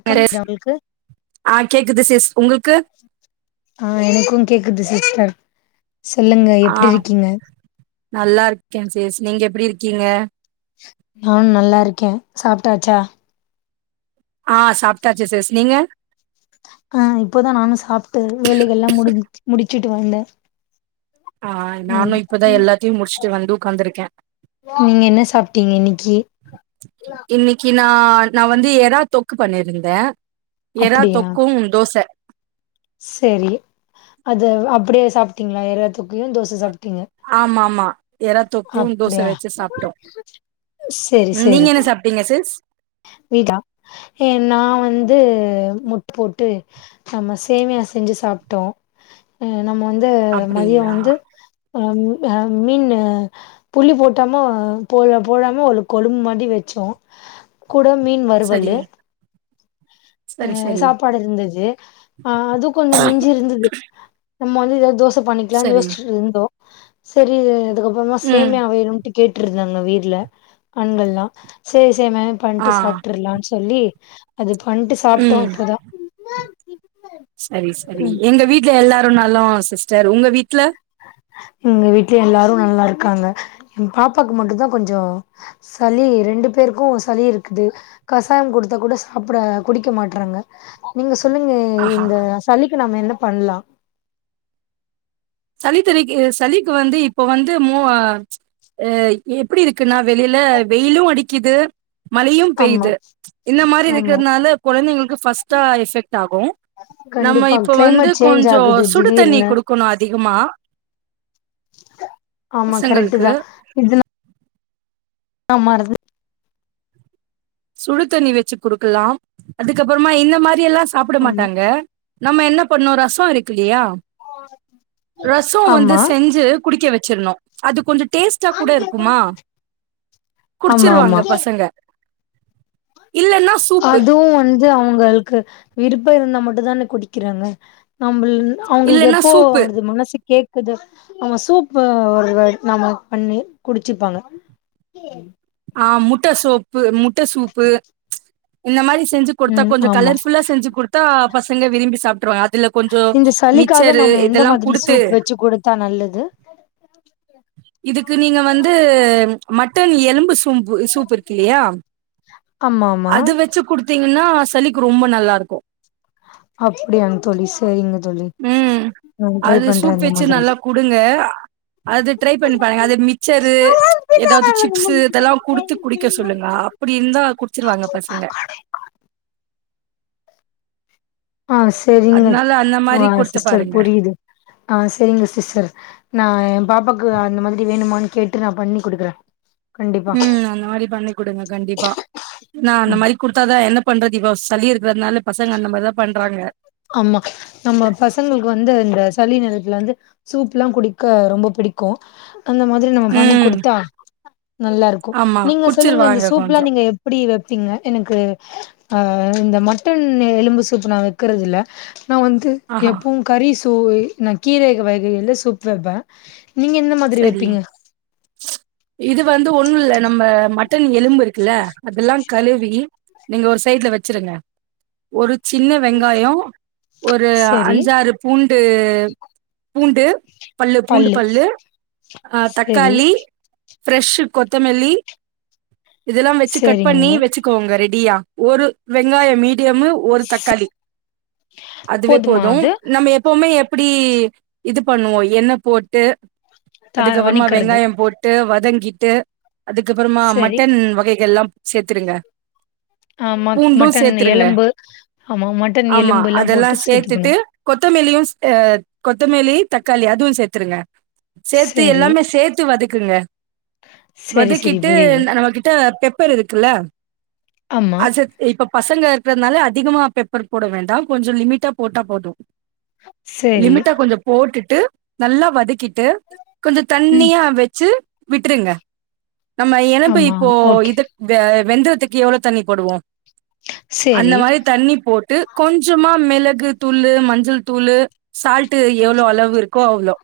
க்கம் உங்களுக்கு ஆ கேக்குது சிஸ் உங்குள்க்கு ஆ எனக்கு கேக்குது சிஸ்டர் சொல்லுங்க ஆ எப்டி ருக்கீங்க நல்லா இருக்கே சிஸ் நீங்க எப்டி இருக்கீங்க நானு நல்லாருக்கே சாப்டாச்சா ஆ சாப்டாச்சு சிஸ் நீங்க ஆ இப்போதா நானு சாப்ட்டு வேலைகல்லா முடிஞ்ச்சி முடிச்சுட்டு வந்த ஆ நானு இப்பதா எல்லாத்தியு முடிஷ்ட்டு வந்து உக்காந்துருக்கே நீங்க என்ன சாப்டீங்க இன்னிக்கி இன்னைக்கு நா நா வந்து எறா தொக்கு பண்ணிருந்தே எறா அப்டியா தொக்கு தோச செரி அது அப்படியே சாப்டீங்களா எறாதொக்குயு தோச ச சாப்டீங்க ஆமா ஆமா எறா தொக்கு தோச அப்டியா வச்சு சாப்ட்டோ செரி செரி நீங்க என்ன சாப்டீங்க சிஸ் ஃபீதா ஏ நா வந்து முட்ட போட்டு நம்ம சேமியா செஞ்சு சாப்டோ ம் நம்ம வந்து மதியோ அப்டிங்களா வந்து அ அ மீன்னு புள்ளி போட்டாம போல போடாம ஒரு கொழும்ப் மாத்ரி வெச்சோ கூட மீன் சரி வறுவல்லு ஆ சரி சரி சாப்பாடு இருந்துச்சி அ அது கொஞ்சோ மிஞ்சி இருந்துது நம்ம வந்து எதாது தோச பண்ணிக்லான் சரி யோசிச்சுட்டு இருந்தோ சரி அதுக்கப்றமா ம் சேமியா வேணுன்டு கேட்ருந்தாங்க வீட்ல ஆண்கள்லா சேரி சேமியாவே பண்ட்டு ஆ சாப்ட்ருல்லா சொல்லி அது பண்ணிட்டு சாப்ட்டோ ம் இப்போதா சரி சரி ம் எங்க வீட் ல எல்லாரு நலோ சிஸ்டர் ஒங்க வீட்ல எங்க வீட்லியு எல்லாரு நல்லாருக்காங்க என் பாப்பாக்கு மட்டுந்தா கொஞ்ச சளி ரெண்டு பேருக்கு சளி இருக்குது கசாயம் குடுத்தா கூட சாப்ட குடிக்க மாட்றாங்க நீங்க சொல்லுங்க அ ஆஹா இந்த சளிக்கு நம்ம என்ன பண்லா சளி தலிக்கு சளிக்கு வந்து இப்போ வந்து மோ அ எப்டி இருக்குன்னா வெளில வெயிலு அடிக்குது மழையு ஆமா பெய்து இந்த மாரி ஆமா இருக்குறதுனால கொழந்தைங்களுக்கு ஃபஸ்டா எஃபெக்ட் ஆகு நம்ம கண்டிப்பா இப்ப வந்து கிளைமேட் சேஞ்ச் கொஞ்சோ ஆகுது சுடு தண்ணி திடீர்னு குடுக்குணு அதிகமா ஆமா கரக்டு பசங்களுக்கு தா இத ஆமா [inaudible] சுடு தண்ணி வச்சு குடுக்குலாம் அதுக்கப்றமா இந்த மாரியெல்லா சாப்ட ஆமா மாட்டாங்க நம்ம என்ன பண்ணு ரசோ இருக்கு இல்லையா ரசோ வந்து ஆமா செஞ்சு குடிக்க வச்சிர்னு அது கொஞ்சோ டேஸ்ட் ச்சா கூட இருக்குமா ஆமா ஆமா குடிச்சிருவாங்க பசங்க இல்லன்னா சூப்பு அதுவு வந் து அவங்களுக்கு விருப்ப இருந்தா மட்டு தான குடிக்றாங்க நம்புல் அவங்களுக்கு இல்லன்னா எப்போ சூப்பு அடுது மனசு கேக் அது ஆமா சூப்பு ஒரு நாம பண்ணி குடிச்சுப்பாங்க ஆ முட்ட சூப்பு முட்ட சூப்பு இந்த மாரி செ செஞ்சு குடுத்தா ம் கொஞ்சோ ஆமா கலர்ஃபுல்லா செஞ்சு குடுத்தா பசங்க விரும்பி சாப்ட்ருவாங்க அதுல கொஞ்சோ இந்த சளிக்காக மிச்சரு நம்ம எந்த இதெல்லா மாதிரி குடுத்து சூப் வச்சு குடுத்தா நல்லது இதுக்கு நீங்க வந்து மட்டன் எலும்பு சூம் பு சூப்பு இருக்கு இல்லையா ஆமா ஆமா அது வச்சு குடுத்திங்னா சளிக்கு ரொம்ப நல்லாருக்கு அப்டியாங் தோழி ச ம் அது பண்றே சூப் இந்த வெச்சு மாதிரி நல்லா குடுங்க அது ட்ரை பண்ணி பாருங்க அது மிச்சரு எதாது சிப்ஸ்சு இதெல்லா குடுத்து குடிக்க சொல்லுங்க அப்டி இருந்தா குடிச்சுருவாங்க பசங்க ஆ செரிங்க அதனால அந்த மாரி ஆ குடுத்து சிஸ்டர் பாருங்க புரியுது ஆ செரிங்க சிஸ்டர் நா என் பாப்பாக்கு அந்த மாதிரி வேணுமான் கேட்டு நா பண்ணி குடுக்குறே கண்டிப்பா ம் அந்த மாரி பண்ணி குடுங்க கண்டிப்பா ஏனா அந்த ம் மாரி குடுத்தாதா என்ன பண்றது இப்ப சளி இருக்கறதுனால பசங்க அந்த மாரிதா பண்றாங்க ஆமா நம்ம பசங்களுக்கு வந்து இந்த சளி நேரத்துல வந்து சூப்லா குடிக்க ரொம்ப பிடிக்கு அந்த மாதிரி நம்ம பண்ணி ம் குடுத்தா நல்லாருக்கு ஆமா நீங்க சொல்லுங்க இந்த குடிச்சிருவாங்க சூப்லா கொஞ்சோ நீங்க எப் எப்புடி வப்பீங்க எனக்கு ஆ இந்த மட்டன் எலும்பு சூப்பு நா வெக் குறது இருக்குறது இல்ல நா வந்து ஆஹா எப்பவு கறி சூ நா கீரை வகையில சூப்பு வெப்ப நீங்க என்ன சரி இது வந்து ஒன்னு இல்ல நம்ம ம ட்டன் எலும்பு இருக்குல அதல்லா கழுவி நீங்க ஒரு சைட்ல வச்சிருங்க ஒரு சின்ன வெங்காயோ ஒரு சரி அஞ்சாறு பூண்டு பூண்டு பல்லு பூண்டு பல்லு ஆ சரி தக்காளி ஃப்ரெஷ் கொத்தமல்லி இதெல்லா வச்சு கட் பண்ணி சரிங்க வச்சுக்கோங்க ரெடியா ஒரு வெங்காய மீடியமு ஒரு ஸ் தக்காளி அதுவே போதுமா போது அது நம்ம எப்போமே எப் இப்டி இது பண்ணுவோ எண்ண போட்டு தா அதுக்கப்பறமா வணிக்கிறது வெங்காயம் போட் டு வதங்கிட்டு அதுக்கப்பறமா சரி மட்டன் வகைகள் எல்லா சேத்துருங்க ஆ மட் பூண்டு மட்டன் சேத்துருங்க எலும்பு ஆமா மட்டன் ஆமா எலும்புல்லா அதெல்லா போட்டு சேத்துக்கணு சேத்துட்டு கொத்தமெலியு சே கொத்தமெலி தக்காளி அதுவு சேத்துருங்க சேத்து சரி எல்லாமே சேத்து வதக்குங்க சரி சரி வதக்கிட்டு புரியுது இந்த நமக்கு கிட்ட பெப்பர் இருக்குல்ல ஆமா அ சேத் இப்ப பசங்க இருக்கறதுனால அதிகமா பெப்பர் போட வேண்டாம் கொஞ்சோ லிமிட்டா போட்டா போது சரி லிமிட்டா கொஞ்சோ போட்டுட்டு நல்லா வதக்கிட்டு கொஞ்சோ ம் தண்ணியா வச்சு விட்டுருங்க நம்ம எலும்பு ஆமா இப்போ ஓகே இது இந்த வெந்திரத்துக்கு எவ்ளோ தண்ணி போடுவோ அந்த சரி மாறி தண்ணி போட்டு கொஞ்சமா மெளகு தூளு மஞ்சள் தூளு சால்ட்டு எவ்ளோ அளவு இருக்கோ அவ்ளோ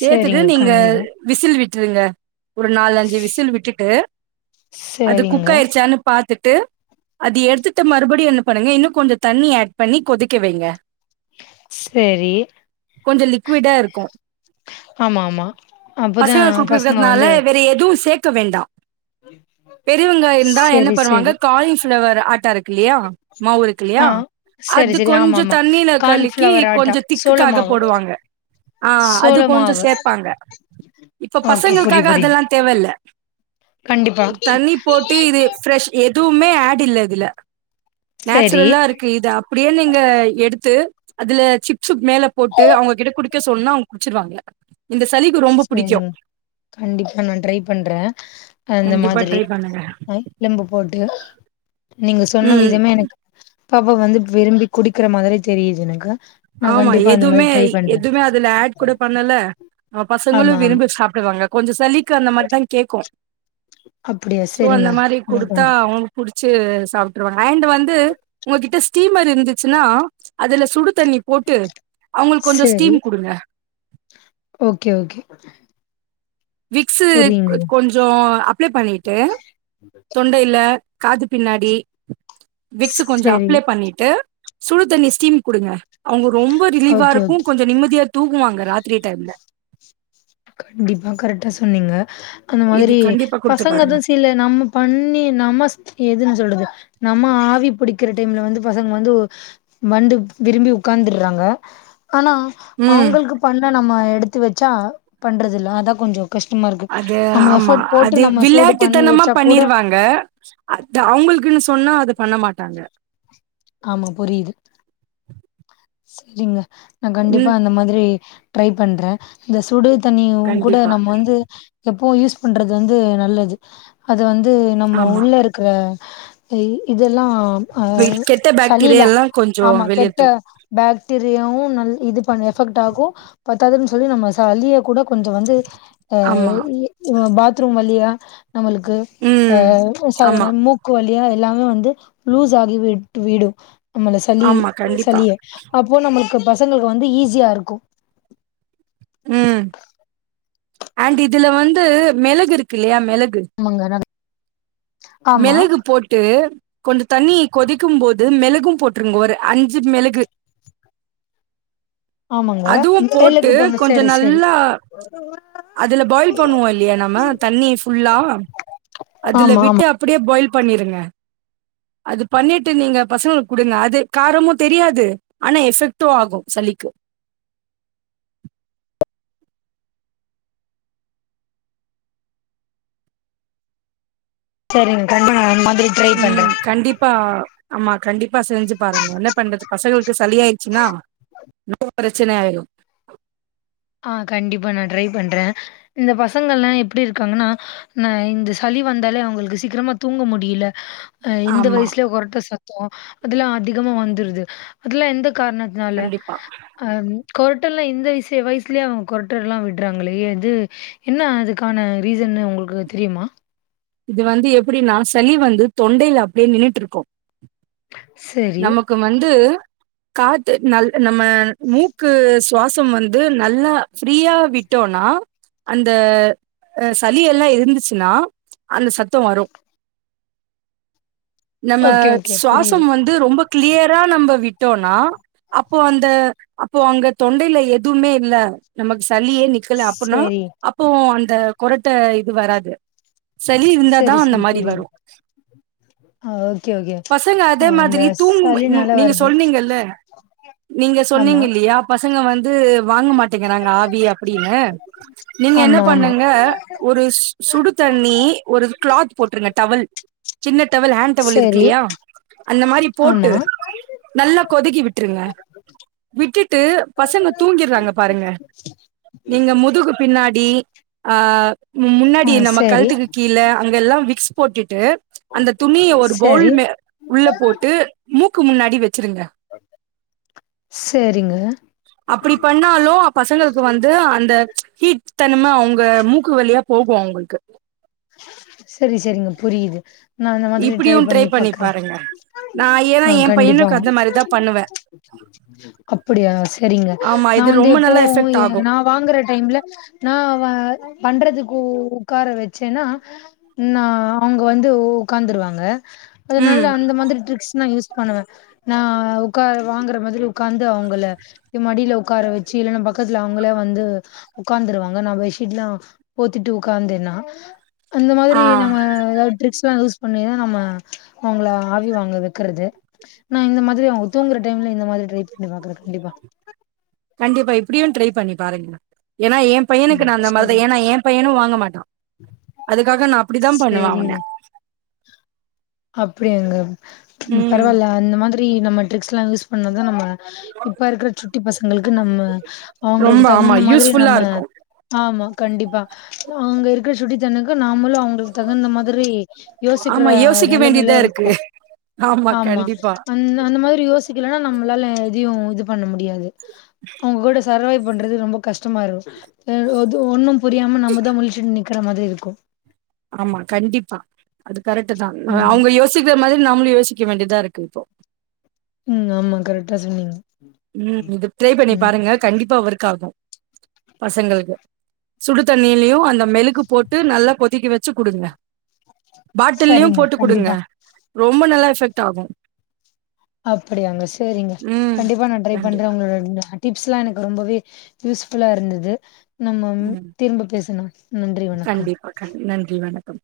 சேத்துட்டு சரிங்க நீங்க கண்டிப்பா விசில் விட்ருங்க ஒரு நாலஞ்சு விசில் விட்டுட்டு அது குக் சரிங்க ஆயிடுச்சானு பாத்துட்டு அது எடுத்துட்டு மறுபடியு என்ன பண்ணுங்க இன்னு கொஞ்சோ தண்ணி ஆட் பண்ணி கொதிக்க வைங்க சேரி கொஞ்சோ லிக்விடா இருக்கு ஆமா ஆமா அப்பதா பசங்க பசங்க வந்து குடுக்கக்கறறதுனால வேற எதுவு சேக்க வேண்டா பெரியவங்க இருந்தா என்ன சரி பண்ணுவாங்க சரி காலி ஃபிளவர் ஆட்டாருக் கில்லையா மாவு இருக்குல்லையா ஆ சரி அது சரி ஆமா கொஞ்சோ ஆமா தண்ணீல கலக்கி கான்ஃப்ளவர் ஆட்டா கொஞ்சோ சோள திக்குக்காக மாவு போடுவாங்க ஆஹ் அது சோள கொஞ்சோ மாவு சேப்பாங்க இப்ப ஓகே புரிது பசங்களுக்காக புரிது அதெல்லா தேவ இல்ல கண்டிப்பா தண்ணி போட் டி இது ஃப்ரெஷ் எதுவுமே ஆட் இல்ல இதுல சேரி நேச்சுரல்லா இருக்கு இது அப் அப்டியே நீங்க எடுத்து அதுல சிப்ஸு மேல போட்டு அவுங்ககிட்ட குடிக்க சொன்னா குடிச்சிருவாங்கள இந்த சளி கு செரிங்க கண்டிப்பா நா ட்ரை பண்றே அந்த கண்டிப்பா மாதிரி ட்ரை பண்ணுங்க அ எலும்பு போட்டு நீங்க சொன்ன ம் விதமே எனக்கு பாப்பா வந்துட்டு விரும்பி குடிக்கிற மாதிரி தெரியுது எனக்கு நா ஆமா கண்டிப்பா அந்த மாரி எதுவுமே ட்ரை பண்றே எதுவுமே அதுல ஆட் கூட பண்ணல அ பசங்களு ஆமா ஆமா விரும்பி சாப்டுவாங்க கொஞ்சோ சளிக்கு அந்த மாதிரி தா கேக்கு அப்டியா சோ அந்த சேரிங்க மாரி நா குடுத்தா பண்றே அவுங்க புடிச்சு சாப்டுருவாங்க அண்டு வந்து உங்ககிட்ட ஸ்டீமர் இருந்துச்சுனா அதுல சுடு தண்ணி போட்டு அவங்களுக்கு கொஞ்சோ செரி ஸ்டீம் குடுங்க ஓகே ஓகே விக்ஸ்சு கொ புரியுதுங்க கொஞ் ஜோ அப்ளே பண்ணிட்டு தொண்டேல காது பின்னாடி விக்ஸ்சு கொஞ்சோ சேரி அப்ளே பண்ணிட்டு சுடு தண்ணி ஸ்டீம் குடுங்க அவுங்க ரொம்ப ரிலீஃப்பா ஓகே இருக்கு ஓகே கொஞ்சோ நிம்மதியா தூங்குவாங்க ராத்திரி டைம்ல கண்டிப்பா கரெக்டா சொன்னீங்க அந்த இது மாதிரி கண்டிப்பா குடுத்து பாருங்க பசங்கதா சில நம்ம பண்ணி நமஸ் எதுனு சொல்றது நம்ம ஆவி பிடிக்கிற டைம்ல வந்து பசங்க வந்து ஓ வந்து விரும்பி உட்கார்ந்துடுறாங்க ஆனா ம் அவுங்களுக்கு பண்ண நம்ம எடுத்து வச்சா பண்றது இல அத கொஞ்சோ கஷ்டமா இருக்கு அது நம்ம ஆமா எஃபர்ட் அது போட்டு நம்ம சூடு பண்ணி விளையாட்டுத்தனமா வச்சா கூட பண்ணிருவாங்க அத்தா அவுங்களுக்குனு சொன்னா அத பண்ண மாட்டாங்க ஆமா புரியுது சரிங்க நா கண்டிப்பா ம் அந்த மாதிரி ட்ரை பண்ற இந்த சுடு தண்ணியு கூட கண்டிப்பா நம்ம வந்து எப்போவு யூஸ் பண்றது வந்து நல்லது அது வந்து நம்ம ஆமா உள்ள இருக்கிற இ இதெல்லா ஆ வெல் கெட்ட பாக்டீரியா சளிலா எல்லா கொஞ்சோ ஆமா கெட் வெளியேத்து பேக்டீரியாவு நல் இது பண்ண எஃபெக்ட் ஆகு பத்தாதுன் சொல்லி நம்ம சளிய கூட கொஞ்சோ வந்து ஆமா ஆய் பாத்ரூம் வழியா நம்மளுக்கு ஆ ம் ஆமா சாதண மூக் கு வழியா எல்லாமே வந்து லூஸாகி விட் விடு நம்மள சளி ஆமா கண்டிப்பா சளிய அப்போ நம்மளுக்கு பசங்களுக்கு வந்து ஈஸியா இருக்கு ம் ஆண்ட் இதுல வந்து மெளகு இருக்குல்லையா மெளகு ஆமாங்க ந மெளகு போட்டு கொஞ்ச தண்ணிய கொதிக்கும் போது மெளகும் போட்ருங்க ஒரு அஞ்சு மெளகு ஆமாங்க அதுவும் போட்டு எல்லுக்கு போடணு கொஞ்ச சரி சரி நல்லா [inaudible] அதுல பாயில் பண்ணுவோ இல்லையா நம்ம தண்ணி ஃபுல்லா அதுல ஆமா விட்டு ஆமா அபடியே பாயில் பண்ணிருங்க அது பண்ணிட்டு நீங்க பசங்களுக்கு குடுங்க அது காரமு தெரியாது ஆனா எஃபெக்ட்டு ஆகு சளிக்கு சரிங்க [inaudible] அது மாதிரி ட்ரை பண்றே ம் கண்டிப்பா ஆமா கண்டிப்பா செஞ்சு பாருங்க என்ன பண்றது பசங்களுக்கு சளி ஆயிச்சுனா ரொம்போ பிரச்சன ஆயிரு ஆ கண்டிப்பா நா ட்ரை பண்ற இந்த பசங்கல்லா எப்டி இருக்காங்கனா நா இந்த சளி வந்தாலே அவுங்களுக்கு சீக்கிரமா தூங்க முடில ஆ இந்த ஆமா வயசுலே கொரட்ட சத்தோ அதெல்லா அதிகமா வந்துருது அதெல்லா எந்த காரணத் னால கண்டிப்பா ஆ கொரட்டல்லா இந்த விஷ்ய வயஸ் லியே அவுங்க கொரட்டட்லா விட்றாங்ளே அது என்ன அதுக்கான ரீசன்னு உங்களுக்கு தெரியுமா இது வந்து எப்டினா சளி வந்து தொண்டைல அப்டியே நின்னுட்டுருக்கு சேரி கும் வந்து காத்து நல் நம்ம மூக்கு சுவாசம் வந்து நல்லா ஃப்ரீயா விட்டோன்னா அந்த ஆ சளி எல்லா இருந்துச்சினா அந்த சத்தோ வரு நம்ம ஓகே, ஓகே. புரியுது. சுவாசம் வந் து ரொம்ப கிளியரா நம்ப விட்டோனா அப்போ அந்த அப்போ அங்க தொண்டயில எதுவுமே இல்ல நமக்கு சளியே நிக்கல அப்போன்னோ சரி, அப்போவு அந்த கொரட்ட இது வராது சளி இருந்தாதா சரி, அந்த சரி. மாரி புரியுது. வரு ஆ ஓகே, ஓகே. பசங்க ஆ அதே அந்த மாதிரி தூங்கும்போ இன்னு சளினால நீங்க வருது. சொன்னீங்கல்ல நீங்க சொன்னீங்க ஆமா, இல்லியா பசங்க வந்து வாங்க மாட்டேங்கிறாங்க ஆவி அப்டினு நீங்க என்ன ஆமா, ஆமா. பண்ணுங்க ஒரு ஸ் சுடு தண்ணி ஒரு கிளாத் போட்ருங்க டவல் சின்ன டவல் ஹேண்ட் டவல் சரி, இருக்குல்லியா அந்த மாரி போட்டு ஆமா. நல்லா கொதிக்கி விட்டுருங்க விட்டுட்டு பசங்க தூங்கிறாங்க பாருங்க நீங்க முதுகு பின்னாடி ஆ மு ஆ முன்னாடி நமக் சரி. கழுத்துக்கு கீழ அங்கல்லா விக்ஸ் போட்டுட்டு அந்த துணிய ஒரு பௌல் சரி, மே உள்ள போட்டு மூக்கு முன்னாடி வச்சிருங்க சரிங்க. அப்டி பண்ணா லோ பசங்களுக்கு வந்து அந்த ஹீட் தன்ம அவுங்க மூக்கு வழியா போகு அவுங்குக்கு செரி செரிங்க புரியிது நா இந்த மாதிரி ட்ரை பண்ணி பாக்குற நா ஏன்னா ஆ என் கண்டிப்பா பையனுக்கு அந்த மாரிதா பண்ணுவே அப்புடியா சரிங்க ஆமா நா இது வந்து ரொம்ப நல்லா எப்பவு எஃபெக்ட் ஏ ஆகு நா வாங்குற டைம்ல வ நா பண்றதுக்கு உக்கார வச்ச ச்சேன்னா நா அவங்க வந்து ஓ ஒக்காந்துருவாங்க அதுனால ம் அந்த மாதிரி ட்ரிக்ஸ் நா யூஸ் பண்ணுவே நா உக்கா வாங்குற மாதிரி உக்காந்து அவங்கள இ மடில உக்கார வச்சு இல்லைன்னா பக்கத்துல அவங்களே வந்து உக்காந்துருவாங்க நா பெட்ஷீட்லா போத்திட்டு உக்காந்தேன்னா அந்த மாதிரி ஆ நம்ம எதா ட்ரிக்ஸ்லா யூஸ் பண்ணிதா நம்ம அவங்கள ஆவி வாங்க வைக்கறது நா இந்த மாதிரி அவுங்க தூங்ற டைம்ல இந்த மாதிரி ட்ரை பண்ணி பாக்குற கண்டிப்பா கண்டிப்பா இப்டியு ட்ரை பண்ணி பாருங்க ஏனா ஏன் பையனுக்கு நா ம் அந்த மாத சரி ஏனா ஏ பையனு வாங்க மாட்டா அதுக்காக நா அப்டிதா பண்ணுவே அவன சேரிங்க அப்டியாங்க ம் பரவால்ல அந்த மாதி ரி நம்ம ட்ரிக்ஸ்லா யூஸ் பண்ணா தா நம்ம இப்ப இருக்ற சுட்டி பசங்களுக்கு நம்ம ரொம்ப அவுங்களுக்கு ஆமா தகுந்த மாதிரி யூஸ்ஃபுல்லா நம்ம இருக்கு ஆமா கண்டிப்பா அவுங்க இருக்குற சுட்டி தண்ணுக்கு நாமளு அவுங்ளு தகுந்த மாதிரி யோசிக்கற ஆமா யோசிக்க நெலமல வேண்டியதா இருக்கு இருக்கோ ஆமா அந் அந்த மாரி யோசிக்கலனா நம்ளால எதயு இது பண்ண முடியாது அவுங்க கூட சரவே பண்றது ரொம்ப கஷ்டமாயிரு ஏது ஒன்னு புரியாம நம்மதா முழிச்சுட் நிக்கிற மாதிரி இருக்கு ஆமா கண்டிப்பா அது கரெட்டு தா ம் அவுங்க யோசிக்கிற மாதிரி நம்மளு யோசிக்க வேண்டிதா இருக்கு இப்போ ம் ஆமா கரெக்டா சொன்னீங்க ம் இது ட்ரை பண்ணி ம் பாருங்க கண்டிப்பா ஒர்க்காகு பசங்களுக்கு சுடு தண்ணியிலியு அந்த மெழுக் கு போட்டு நல்லா கொதிக்க வச்சு குடுங்க பாட்டில்லுயு சரிங்க போட்டு குடுங்க கண்டிப்பா ரொம்ப நல்லா எஃபெக்ட் ஆகு அப்படியாங்க சேரிங்க ம் கண்டிப்பா நா ட்ரை கண்டி பண்றே உங் க அ டிப்ஸ்லா எனக்கு ரொம்பவே யூஸ் ஃபுல்லா இருந்துது நம்ம ம் திரும்ப பேசுனா நன்றி வணக்கம் கண்டிப்பா கண் நன்றி வணக்கம்